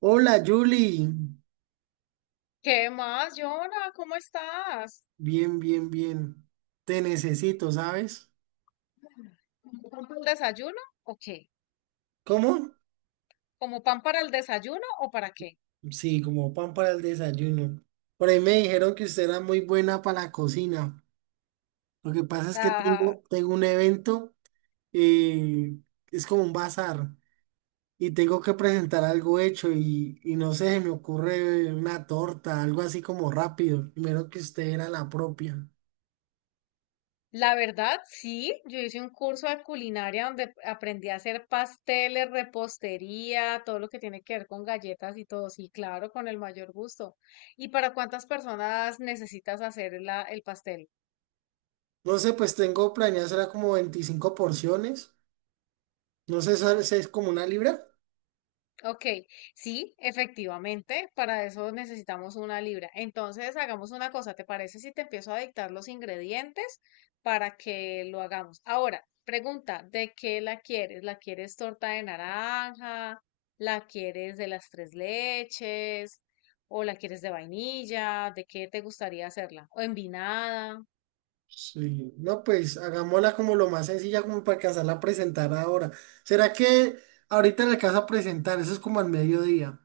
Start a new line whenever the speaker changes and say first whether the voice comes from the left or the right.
right: Hola, Julie.
left: ¿Qué más, Yona? ¿Cómo estás?
right: Bien, bien, bien. Te necesito, ¿sabes?
left: ¿Pan para el desayuno o qué?
right: ¿Cómo?
left: ¿Como pan para el desayuno o para qué?
right: Sí, como pan para el desayuno. Por ahí me dijeron que usted era muy buena para la cocina. Lo que pasa es que
left: La,
right: tengo un evento, eh, es como un bazar, y tengo que presentar algo hecho y no sé, se me ocurre una torta, algo así como rápido. Primero que usted era la propia.
left: la verdad, sí, yo hice un curso de culinaria donde aprendí a hacer pasteles, repostería, todo lo que tiene que ver con galletas y todo. Sí, claro, con el mayor gusto. ¿Y para cuántas personas necesitas hacer el pastel?
right: No sé, pues tengo planeado, será como 25 porciones. No sé, ¿sabes? ¿Es como una libra?
left: Ok, sí, efectivamente, para eso necesitamos una libra. Entonces, hagamos una cosa, ¿te parece si te empiezo a dictar los ingredientes para que lo hagamos? Ahora, pregunta, ¿de qué la quieres? ¿La quieres torta de naranja? ¿La quieres de las tres leches? ¿O la quieres de vainilla? ¿De qué te gustaría hacerla? ¿O envinada?
right: Sí, no, pues hagámosla como lo más sencilla, como para alcanzarla a presentar ahora. ¿Será que ahorita la alcanza a presentar? Eso es como al mediodía.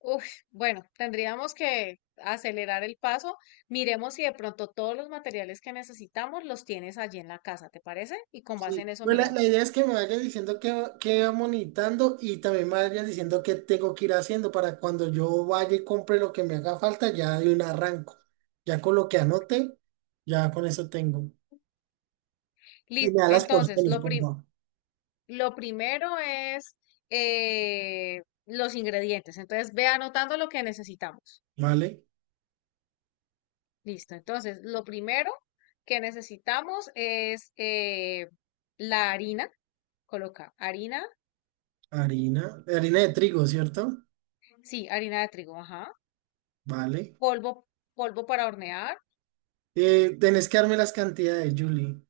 left: Uf, bueno, tendríamos que acelerar el paso. Miremos si de pronto todos los materiales que necesitamos los tienes allí en la casa, ¿te parece? Y con base
right: Sí,
left: en eso
right: pues la
left: miramos.
right: idea es que me vayas diciendo que va monitando y también me vayas diciendo qué tengo que ir haciendo para cuando yo vaya y compre lo que me haga falta, ya de un arranco. Ya con lo que anote, ya con eso tengo. Y me
left: Listo.
right: da las
left: Entonces,
right: porciones, por favor.
left: lo primero es los ingredientes. Entonces, ve anotando lo que necesitamos.
right: Vale,
left: Listo. Entonces, lo primero que necesitamos es la harina. Coloca harina,
right: harina, harina de trigo, ¿cierto?
left: sí, harina de trigo, ajá.
right: Vale.
left: Polvo, polvo para hornear.
right: Tenés que darme las cantidades, Julie.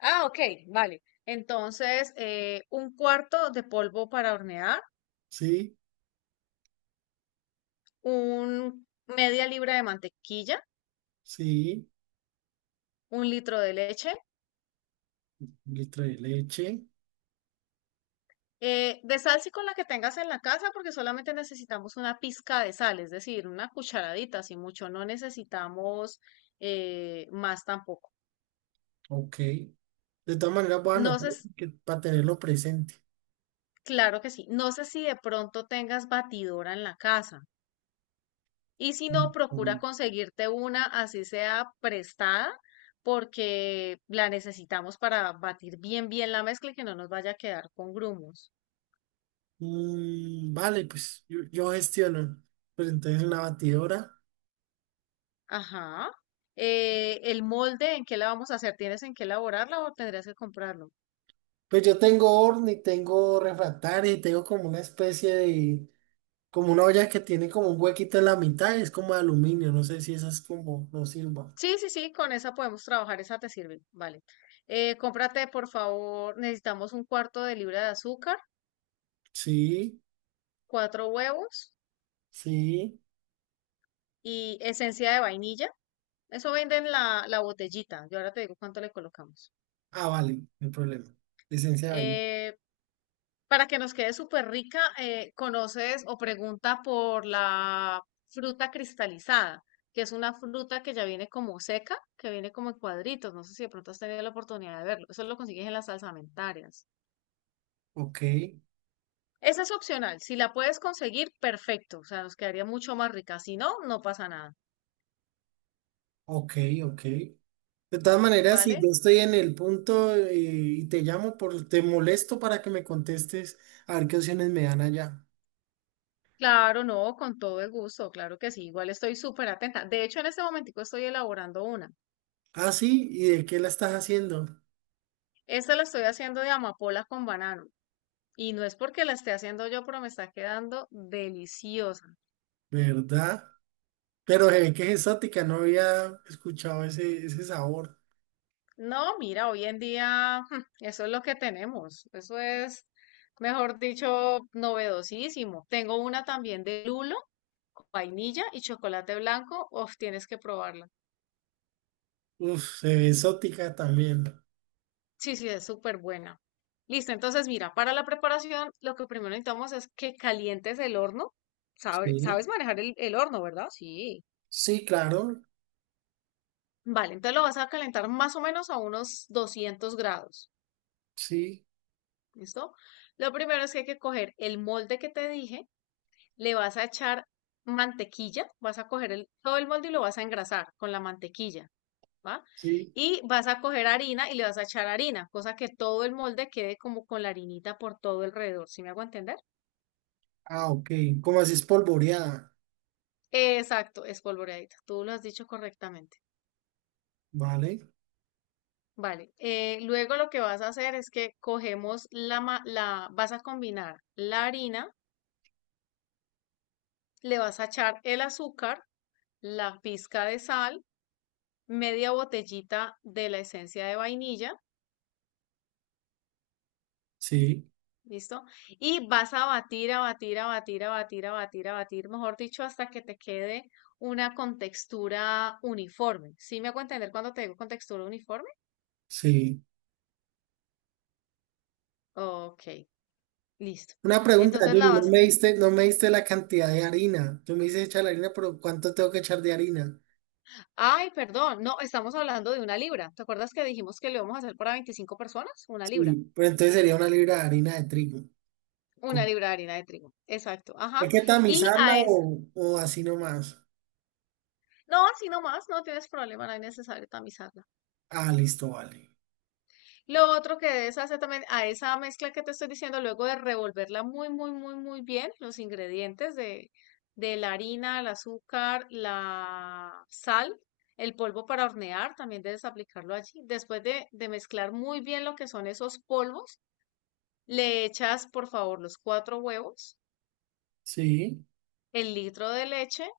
left: Ah, ok, vale. Entonces, un cuarto de polvo para hornear,
right: Sí,
left: un media libra de mantequilla,
right: sí,
left: un litro de leche,
right: un litro de leche,
left: de sal sí con la que tengas en la casa, porque solamente necesitamos una pizca de sal, es decir, una cucharadita, si mucho, no necesitamos más tampoco.
right: ok. De todas maneras voy a
left: No
right: anotar
left: sé,
right: porque- para tenerlo presente.
left: claro que sí. No sé si de pronto tengas batidora en la casa. Y si no, procura
right: Mm,
left: conseguirte una, así sea prestada, porque la necesitamos para batir bien, bien la mezcla y que no nos vaya a quedar con grumos.
right: vale, pues yo gestiono. Pues entonces una batidora.
left: Ajá. El molde, ¿en qué la vamos a hacer? ¿Tienes en qué elaborarla o tendrías que comprarlo?
right: Pues yo tengo horno y tengo refractario y tengo como una especie de, como una olla que tiene como un huequito en la mitad, es como de aluminio, no sé si esa es como, no sirva.
left: Sí, sí, sí, con esa podemos trabajar, esa te sirve. Vale. Cómprate, por favor, necesitamos un cuarto de libra de azúcar,
right: Sí,
left: cuatro huevos
right: sí.
left: y esencia de vainilla. Eso venden la botellita. Yo ahora te digo cuánto le colocamos.
right: Ah, vale, no hay problema. Licencia de vaina.
left: Eh, para que nos quede súper rica, conoces o pregunta por la fruta cristalizada, que es una fruta que ya viene como seca, que viene como en cuadritos. No sé si de pronto has tenido la oportunidad de verlo. Eso lo consigues en las salsamentarias.
right: Ok,
left: Esa es opcional. Si la puedes conseguir, perfecto. O sea, nos quedaría mucho más rica. Si no, no pasa nada,
right: ok, ok. De todas maneras, si
left: ¿vale?
right: yo estoy en el punto y te llamo, te molesto para que me contestes a ver qué opciones me dan allá.
left: Claro, no, con todo el gusto, claro que sí. Igual estoy súper atenta. De hecho, en este momentico estoy elaborando una.
right: Ah, sí, ¿y de qué la estás haciendo?
left: Esta la estoy haciendo de amapola con banano. Y no es porque la esté haciendo yo, pero me está quedando deliciosa.
right: ¿Verdad? Pero se ve que es exótica, no había escuchado ese sabor.
left: No, mira, hoy en día eso es lo que tenemos. Eso es, mejor dicho, novedosísimo. Tengo una también de lulo, con vainilla y chocolate blanco. Uf, tienes que probarla.
right: Uf, se ve exótica también.
left: Sí, sí, es súper buena. Listo, entonces mira, para la preparación lo que primero necesitamos es que calientes el horno.
right: Sí,
left: Sabes manejar el horno, ¿verdad? Sí.
right: sí, claro,
left: Vale, entonces lo vas a calentar más o menos a unos 200 grados.
right: sí,
left: ¿Listo? Lo primero es que hay que coger el molde que te dije, le vas a echar mantequilla, vas a coger todo el molde y lo vas a engrasar con la mantequilla, ¿va?
right: sí.
left: Y vas a coger harina y le vas a echar harina, cosa que todo el molde quede como con la harinita por todo alrededor, ¿sí me hago entender?
right: Ah, ok, como así espolvoreada,
left: Exacto, espolvoreadita, tú lo has dicho correctamente.
right: ¿vale?
left: Vale, luego lo que vas a hacer es que cogemos vas a combinar la harina, le vas a echar el azúcar, la pizca de sal, media botellita de la esencia de vainilla,
right: Sí,
left: ¿listo? Y vas a batir, a batir, a batir, a batir, a batir, a batir, mejor dicho, hasta que te quede una contextura uniforme. ¿Sí me hago entender cuando te digo contextura uniforme?
right: sí.
left: Ok, listo.
right: Una pregunta,
left: Entonces
right: Yuri,
left: la vas...
right: no me diste la cantidad de harina. Tú me dices echar la harina, pero ¿cuánto tengo que echar de harina?
left: Ay, perdón, no, estamos hablando de una libra. ¿Te acuerdas que dijimos que lo íbamos a hacer para 25 personas? Una libra.
right: Sí, pero entonces sería una libra de harina de trigo.
left: Una
right: ¿Cómo?
left: libra de harina de trigo. Exacto, ajá.
right: ¿Hay que
left: Y
right: tamizarla
left: a es...
right: o así nomás?
left: No, así nomás, no tienes problema, no es necesario tamizarla.
right: Ah, listo, vale.
left: Lo otro que debes hacer también a esa mezcla que te estoy diciendo, luego de revolverla muy, muy, muy, muy bien, los ingredientes de la harina, el azúcar, la sal, el polvo para hornear, también debes aplicarlo allí. Después de mezclar muy bien lo que son esos polvos, le echas, por favor, los cuatro huevos,
right: Sí,
left: el litro de leche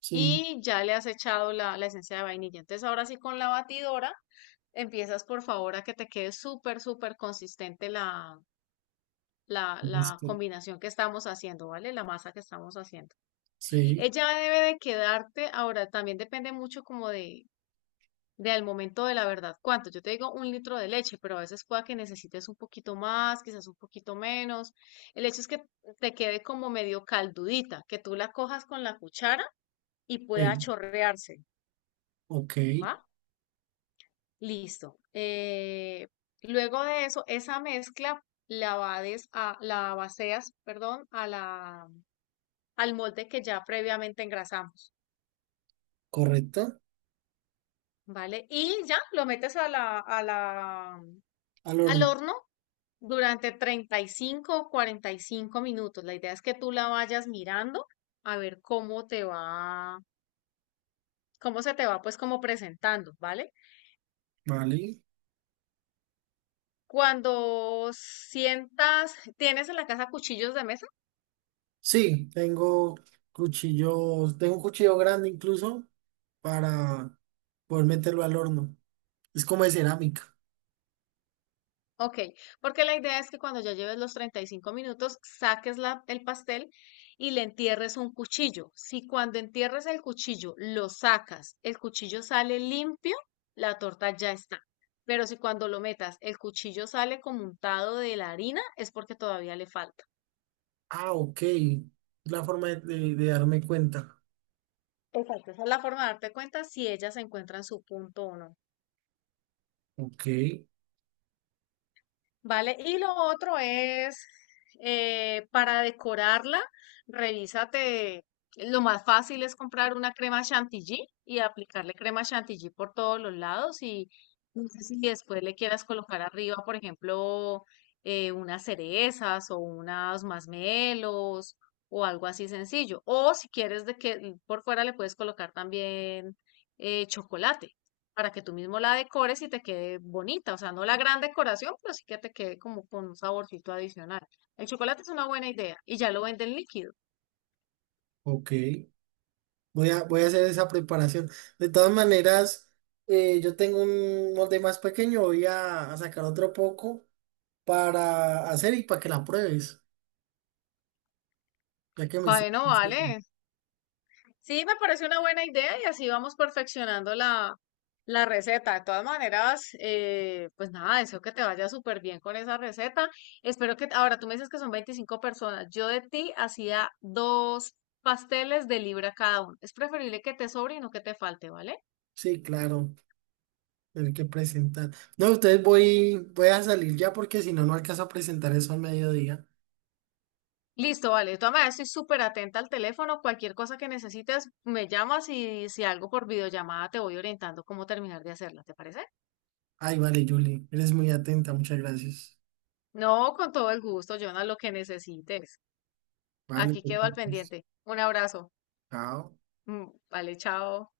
right: sí,
left: y ya le has echado la esencia de vainilla. Entonces, ahora sí con la batidora, empiezas, por favor, a que te quede súper, súper consistente la
right: listo.
left: combinación que estamos haciendo, ¿vale? La masa que estamos haciendo.
right: Sí,
left: Ella debe de quedarte, ahora también depende mucho como de al momento de la verdad, cuánto. Yo te digo un litro de leche, pero a veces pueda que necesites un poquito más, quizás un poquito menos. El hecho es que te quede como medio caldudita, que tú la cojas con la cuchara y pueda
right: sí,
left: chorrearse,
right: ok,
left: ¿va? Listo. Luego de eso, esa mezcla la vaceas, perdón, a la al molde que ya previamente engrasamos,
right: correcto.
left: ¿vale? Y ya lo metes a
right: Al
left: al
right: horno,
left: horno durante 35 o 45 minutos. La idea es que tú la vayas mirando a ver cómo te va, cómo se te va pues como presentando, ¿vale?
right: vale.
left: Cuando sientas, tienes en la casa cuchillos de mesa.
right: Sí, tengo cuchillos, tengo un cuchillo grande incluso para poder meterlo al horno. Es como de cerámica.
left: Ok, porque la idea es que cuando ya lleves los 35 minutos, saques el pastel y le entierres un cuchillo. Si cuando entierres el cuchillo lo sacas, el cuchillo sale limpio, la torta ya está. Pero si cuando lo metas, el cuchillo sale como untado de la harina, es porque todavía le falta.
right: Ah, ok. La forma de darme cuenta.
left: Exacto. Esa es la forma de darte cuenta si ella se encuentra en su punto o no.
right: Ok,
left: Vale, y lo otro es para decorarla, revísate. Lo más fácil es comprar una crema chantilly y aplicarle crema chantilly por todos los lados. Y no sé si después le quieras colocar arriba, por ejemplo, unas cerezas o unas masmelos o algo así sencillo. O si quieres de que por fuera le puedes colocar también chocolate para que tú mismo la decores y te quede bonita. O sea, no la gran decoración, pero sí que te quede como con un saborcito adicional. El chocolate es una buena idea y ya lo venden líquido.
right: ok. Voy a hacer esa preparación. De todas maneras, yo tengo un molde más pequeño. A sacar otro poco para hacer y para que la pruebes. Ya que me... hice-
left: Bueno, vale. Sí, me parece una buena idea y así vamos perfeccionando la receta. De todas maneras, pues nada, deseo que te vaya súper bien con esa receta. Espero que, ahora tú me dices que son 25 personas. Yo de ti hacía dos pasteles de libra cada uno. Es preferible que te sobre y no que te falte, ¿vale?
right: Sí, claro. Tener que presentar. No, ustedes voy a salir ya porque si no, no alcanzo a presentar eso al mediodía.
left: Listo, vale. De todas maneras, estoy súper atenta al teléfono. Cualquier cosa que necesites, me llamas y si algo por videollamada te voy orientando cómo terminar de hacerla, ¿te parece?
right: Ay, vale, Julie. Eres muy atenta. Muchas gracias.
left: No, con todo el gusto, Jonah, lo que necesites.
right: Vale,
left: Aquí quedo al
right: pues.
left: pendiente. Un abrazo.
right: Chao.
left: Mm, vale, chao.